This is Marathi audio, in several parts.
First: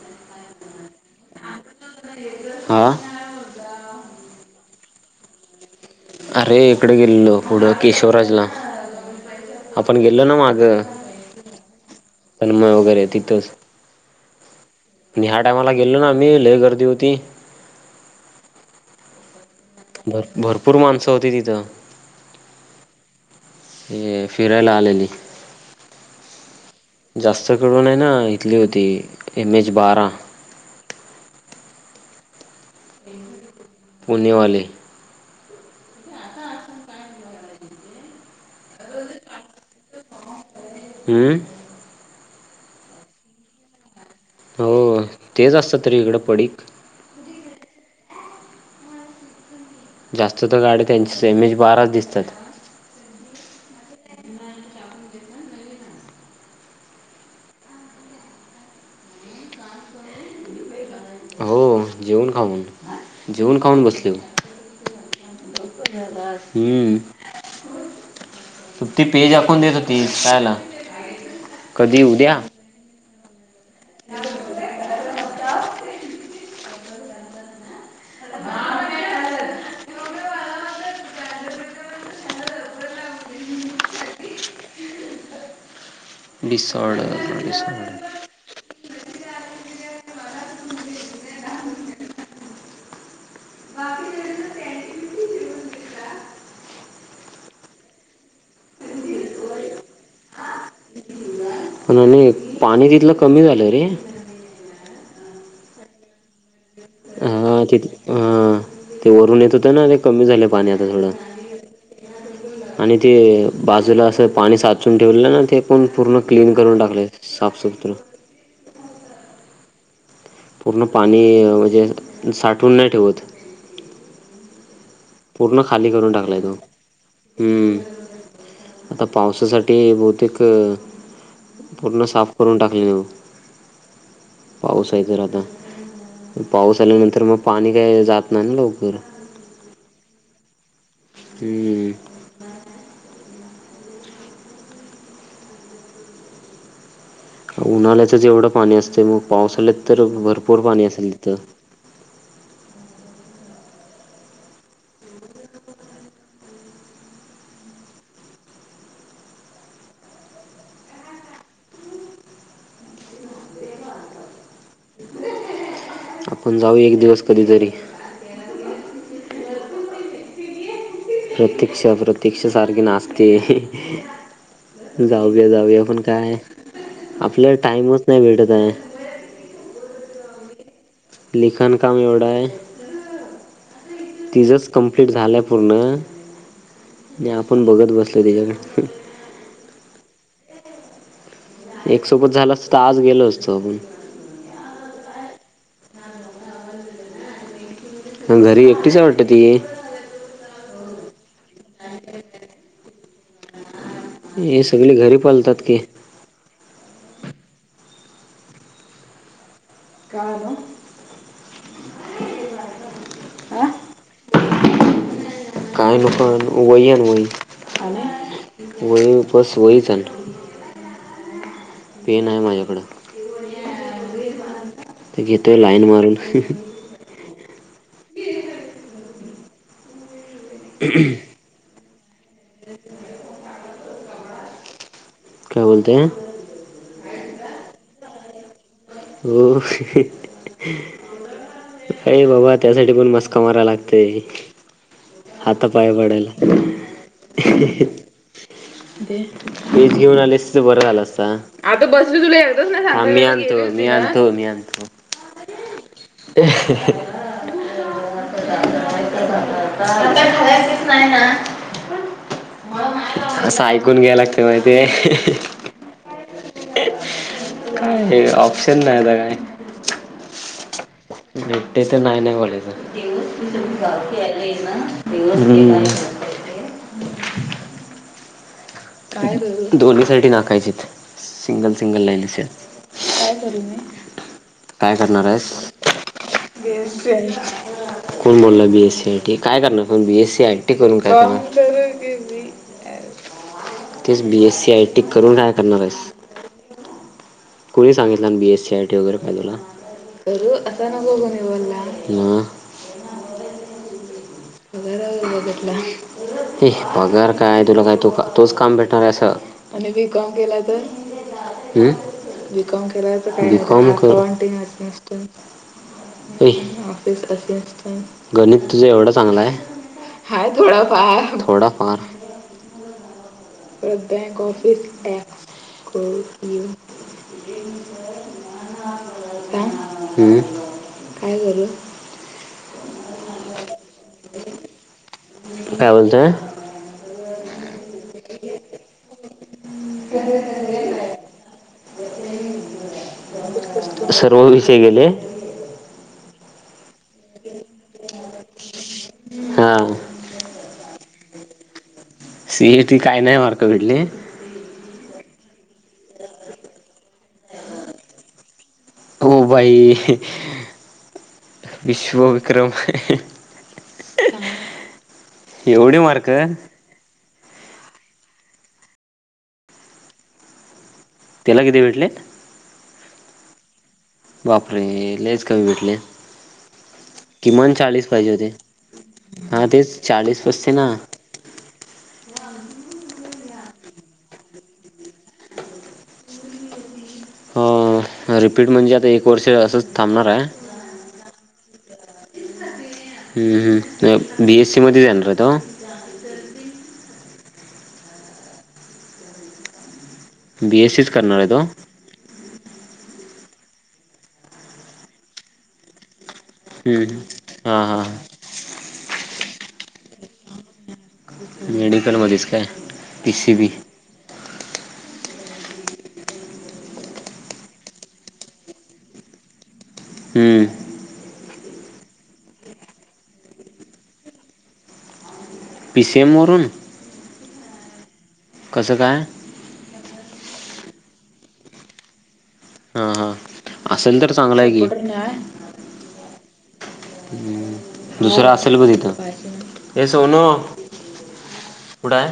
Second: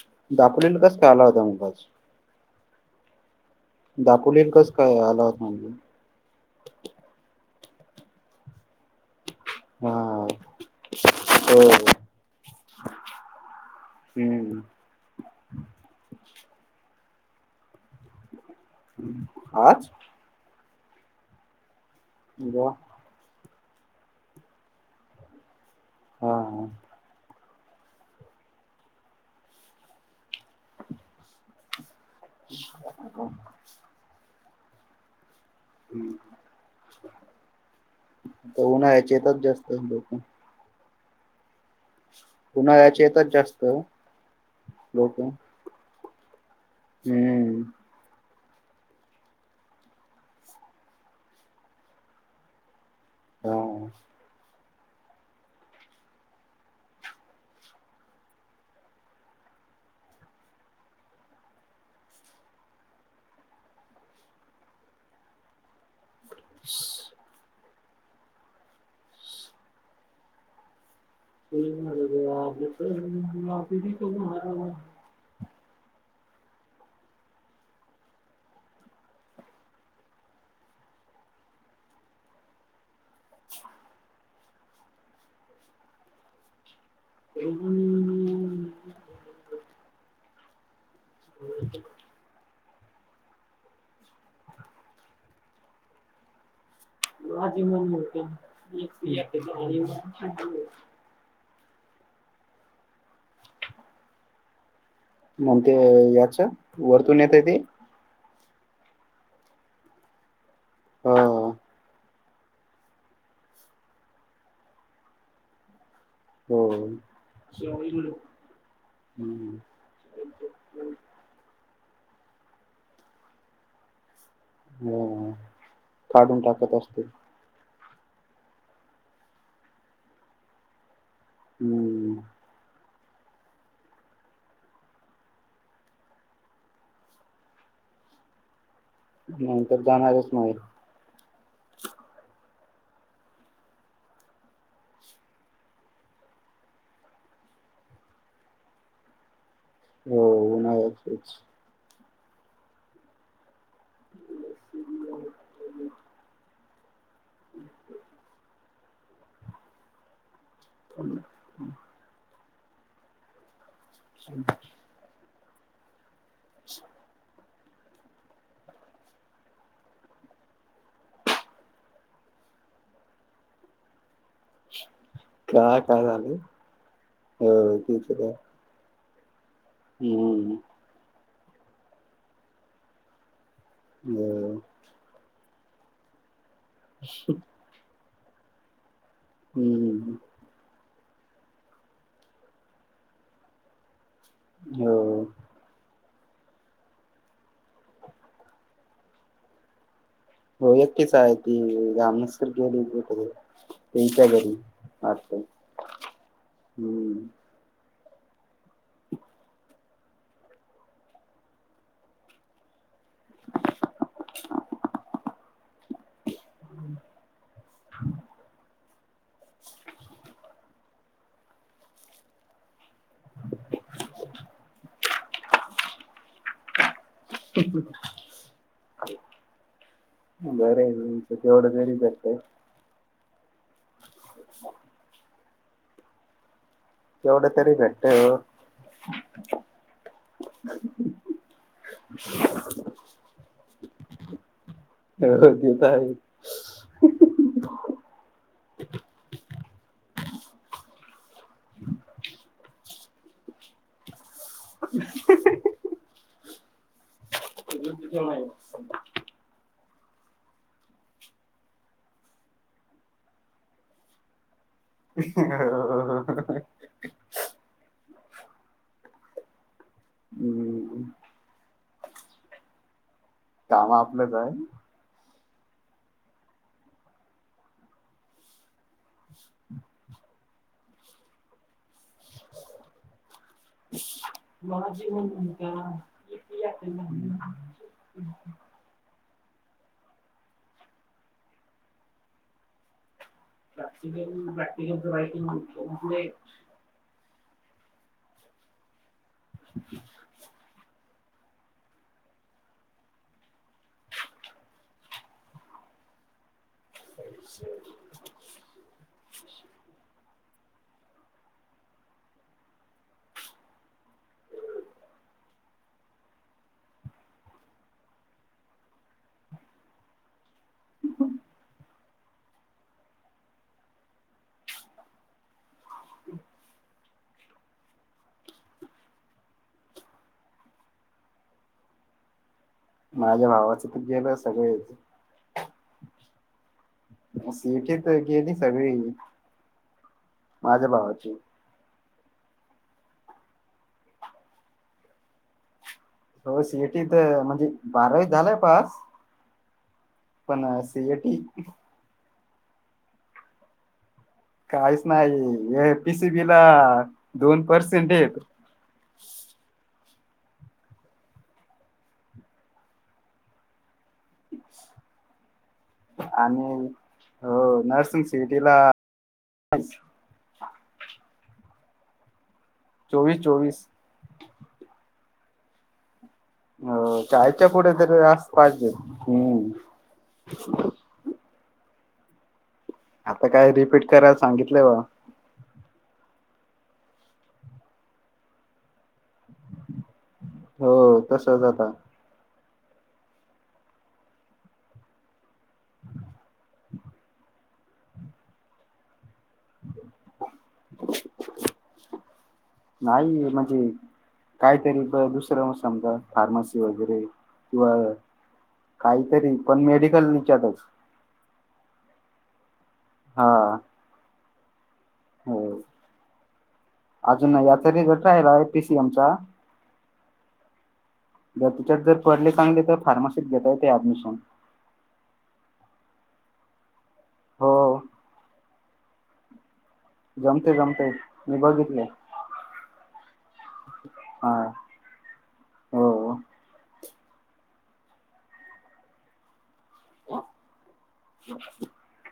[unintelligible] आ दापोली कस काय आला होता [unintelligible] अरे इकडे गेल्लेलो कुड क केशवराजला आपण गेलो हां. ना माग हो. तन्मय वगैरे तिथच हं. आणि ह्या टायमाला गेलो ना लई गर्दी होती [inaudible] भर भरपूर माणसं होती तिथं [inaudible] हे फिरायला आलेली हा जास्त करून आहे ना इथली होती एम एच बारा [unintelligible] निवाले [inaudible] तर उनाळ्याचेे येतात जास्त लोक हम्म उन्हाळ्याचे येतात जास्त हो लोकं. तेच असत तरी इकडं पडीक हं. जास्त तर गाडी त्यांची एम एज बाराच दिसतात ह जेवण खाऊन जेवून खाऊन बसल हम्म ती [unintelligible] देत होती खायाला [unintelligible] [inaudible] [unintelligible] [inaudible] [unintelligible] आणि एक पाणी तिथलं कमी झालंय रे मंग ते याच वरतून येतय ते हा तिथ हा ते वरून येत होत ना ते कमी झालय पाणी आता थोडं हां. आणि ते बाजूला असं पाणी साचून ठेवलेलं ना ते पण पूर्ण क्लीन हो. करून टाकलय साफसुथरं [inaudible] पूर्ण पाणी म्हणजे साठवून नाही ठेवत हो पूर्ण खाली करून काढून टाकलाय तो टाकत असते हुं आता पावसासाठी बहुतेक पूर्ण हम्म साफ करून टाकलय [unintelligible] [inaudible] पाऊस आहे तर आता पाऊस आल्यानंतर मग पाणी काही जात नाही ना लवकर नाही तर जाणारच नाही हुं उन्हाळ्याचंच एवढं पाणी असतें मग पावसाळ्यात तर हो भरपूर पाणी असेल उन्हाळ्याच तिथं [inaudible] [inaudible] हू हू [unintelligible] [inaudible] आपण जाऊया एक दिवस कधीतरी प्रतीक्षा प्रतीक्षा सारखी नाचते जाऊया काय जाऊया पण झालं काय आपल्याला हो टाइमच नाही भेटत आहे हुं हुं लिखाण काम एवढं हाय हो तिझच कंप्लीट झालंय पूर्ण नी आपण बघत बसलोय तीज्याकड हुं हुं हुं एक सोबत झालं असत तर आज गेलो असतो आपण हो मग घरी एकटीच वाटतं ती हो एकटीच आहे ती रानसर गेली सगळं हे सगळे घरी पलतात की हम्म काळानो हा [unintelligible] काय नको आणू वही आण [unintelligible] तू बस वहीच आण पेन आहे माझ्याकडं ते घेतय लाईन मारून बर आहे तुमचं तेवढं तरी भेटतंय [inaudible] काय बोलते तेवढं तरी भेटतं हो काय बाबा त्यासाठी पण मस्का माराय लागतय. हो हाता ते तर पाया पडायला [inaudible] वीज घेऊन आली असतीस तर बरं झालं असता आता बस तुला मी आणतो मी आणतो मी आणतो. अहं आहे हँ असं ऐकून घ्या लागते माहि [inaudible] काय ऑप्शन नाही आता काय हम्म नडडे तर नाही नाही कॉलेज हम् काम आपलंच [inaudible] दोन्ही साठी नाकायचे सिंगल सिंगल लाईनू [unintelligible] माची म्हण त्या [inaudible] कोण बोलला बी एस आहे ठी काय करणार बीएससी आयटी करून काय करणार तेच बीएससी आय टी करून काय [inaudible] कुणी सांगितलं बीएस सी आयटी वगैरे काय तुला [inaudible] भ पगार काय तुला काय तू तोच काम भेटणार आहे असं आणि बी कॉम केला तर हम बीकॉम केला नंतर बीकॉम कर अकाऊंट वगैरे गणित तुझ एवढंच चांगला हाय थोडाफार थोडाफार बँक ऑफिस को [unintelligible] हम हम काय करू [inaudible] माझ्या भावाच तरू गेलं सगळे काय बोलत [inaudible] केस गेली सगळी [inaudible] माझ्या भावाची [inaudible] सर्व विषय गेले हो श म्हणज बावी झाय पा हा पण ह सीएटी काय नाही मार्क वडले काहीच नाही ए पीसीबी ला दोन पर्सेंट येत बाई [inaudible] विश्व विक्रम [inaudible] एवढी मार्क आणि हो नर्सिंग सिटीला [inaudible] केलाग दे वडले चोवीस चोवीस बापरे लच कमी भेटले हो चायच्या किमान पुढे चाळीस तरी पाहिजे अस होते पाहिजेत हा हम्म [inaudible] ह [inaudible] आता काय रिपीट करा सांगितलं बा [inaudible] हो रिपीट म्हणजे आता एक वर्ष असंच थांबणार आहे हो तस झाता हम्म हम् बीएससी मध्ये जाणार आहे तो [inaudible] [inaudible] बी एस एस करनारद [inaudible] नाही म्हणजे [inaudible] काहीतरी ब दुसरं म समजा फार्मसी वगैरे हां किंवा हां काही तरी पण मेडिकल निच्यातच [inaudible] मेडिकल मध्येच काय हा पीसीबी हो अजून पीसीएम चा रिझल्ट राहिला आहे आता आहे प हम्म ज तुच्यात जर पडले चांगले तर फार्मसीत घेता येते ऍडमिशन डिसेबरून हो कसं काय जमते जमते मी बघितले. हां हां असेल तर चांगलंय की हो दुसरं असेल ब तिथं हे सोनू कुठं आहे.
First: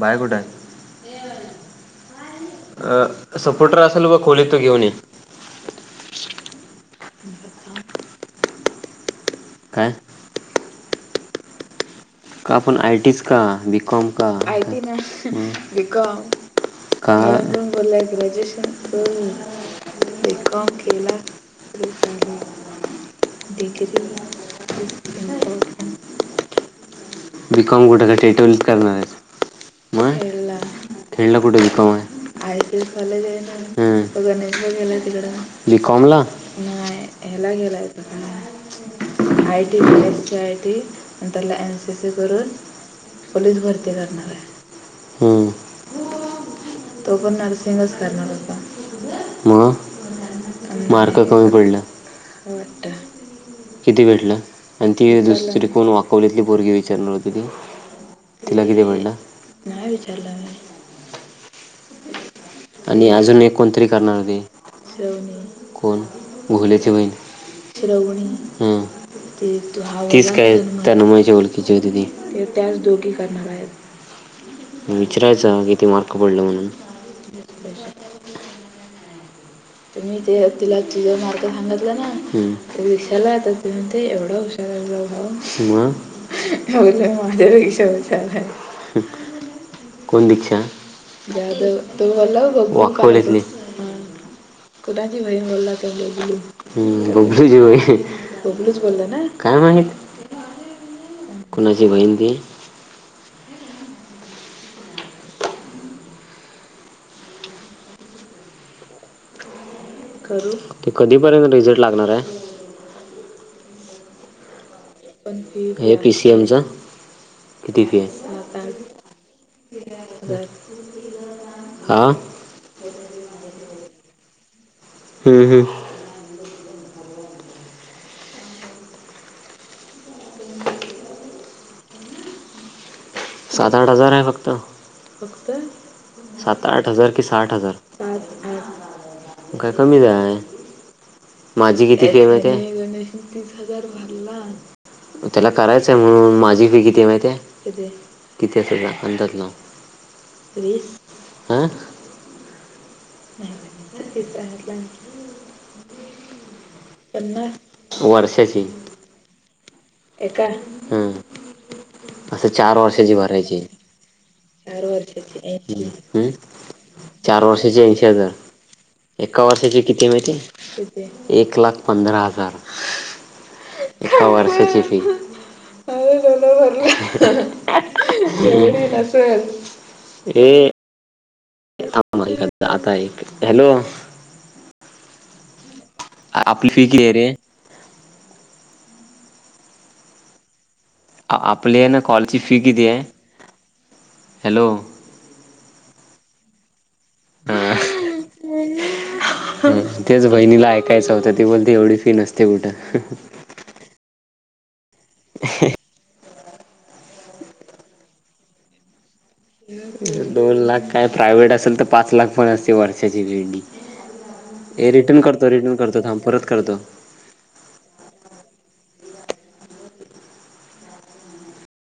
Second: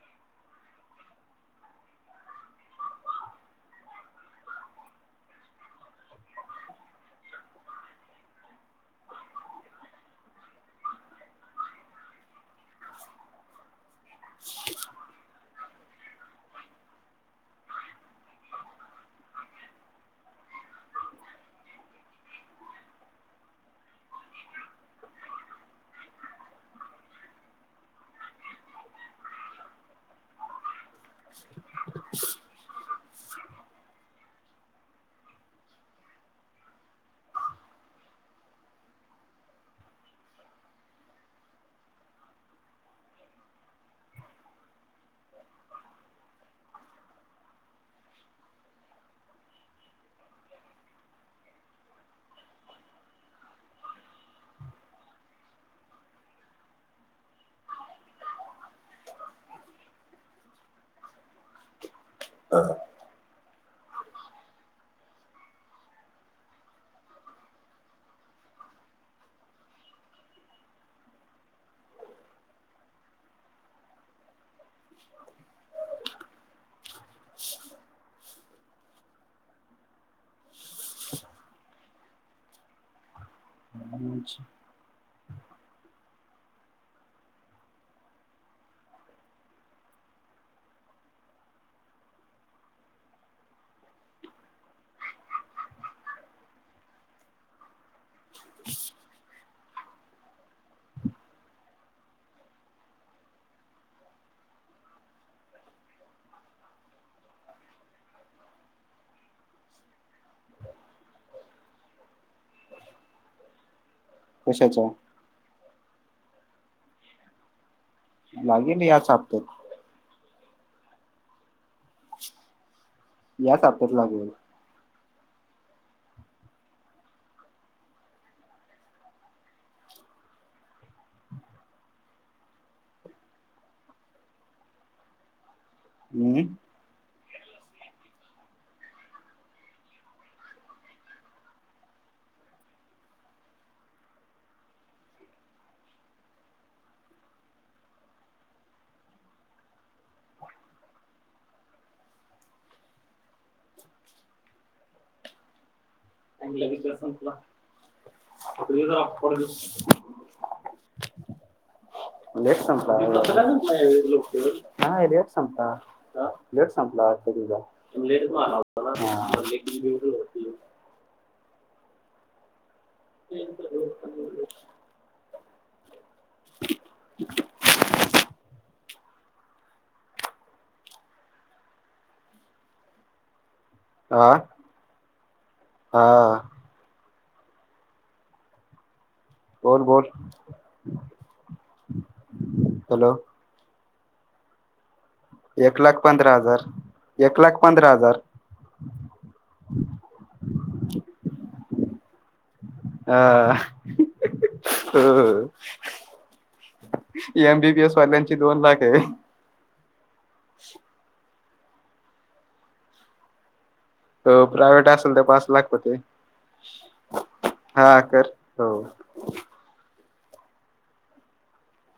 बायकुठ आहे. अ सपोर्टर असेल ब खोली तो घेऊन ये. काय का आपण आयटीच का बीकॉम का बीकॉम ला ग्रॅजुएशन बीकॉम केला तरी चालेल. डीग्री ग्री बीकॉम कुठे का टेटवेलीत करणार आहे मग खेडला खेडला कुठे बीकॉम आहे? आहे की, हम्म [unintelligible] मला नाही बोलले तर बीकॉम ला नाही हयाला गेलाय [unintelligible] आयटी आणि असे करून पोलीस भरती करणार आहे. हंम [unintelligible] तो पण नर्सिंगच करणार होता. मग [unintelligible] मार्क कमी पडला. वाटतं किती भेटलं आणि ती दुसरी कोण वाकवलीतली पोरगी विचारणार होती ती. तिला किती पडलं? नाही विचारलं मी [inaudible] आणि अजून एक कोणतरी करणार होते [unintelligible] कोण घोलेची बहीण. श्रावणी तीच काय तन्मयची ब ओळखीची होती दोघी करणार. [inaudible] विचारायचं किती मार्क पडलं म्हणून [inaudible] तुम्ही [unintelligible] तिला तिचे मार्क सांगितलं ना विचारलं ती म्हणते एवढ हुशार आहे तुझा भाऊ मग माझ्या पेक्षा हुशार आहे. हम् कोण दीक्षा? जाधव वाकवलीतली कोणाची बहीण बबलीची बहीण बबलू च बोला ना काय माहीत? कोणाची बहीण ती? ते कधीपर्यंत रिझल्ट लागणार आहे. कशाचा हे पीसीएमचा किती फी आहे? सात लागेल आठ याच हप्त्यात हा.. ह्याच हप्त्यात लागेल. हम्म हमम सात आठ हजार आहे. फक्त सात आठ हजार. की साठ हजार काय कमी आहे. माझी किती फी आहे माहित आहे. त्याला करायचंय म्हणून माझी फी किती माहिती आहे? किती असेल अंदाज नाव हं तरी वीस आ.. [unintelligible] तुझा रिचार्जे संपला वर्षाची फ्री चा हॉटस्पॉट देतों. एका हम्म लेट संपला उरकाय येत नाय व्हय लवकर चार नाय लेट वर्षाची संपला. ऐंशी अ हं? लेट संपला संपला वाटतं चार वर्षाची ऐंशी हजार तिचा [unintelligible] एका वर्षाची किती माहिती? किती? एक लाख पंधरा हजार. [unintelligible] अ जोला भर [unintelligible] [unintelligible] ये [unintelligible] आता एक हॅलो! हा हा आपली फी किती आहे रे? बोल.. बोल.. आपली आहे ना कॉलची फी किती आहे? Hello hello! एक लाख पंधरा हजार. एक लाख पंधरा हजार ह तेच बहिणीला ऐकायचं होतं ते बोल तेवी फी नसते कुठं हा हा हो हो एमबीबीएस वाल्यांची दोन लाख आहे दोन लाख काय प्रायव्हेट असेल तर पाच लाख पण असते वर्षाची बिरडी अ प्रायव्हेट असेल तर पाच लाख होते करतो थांब परत करतो हा कर हो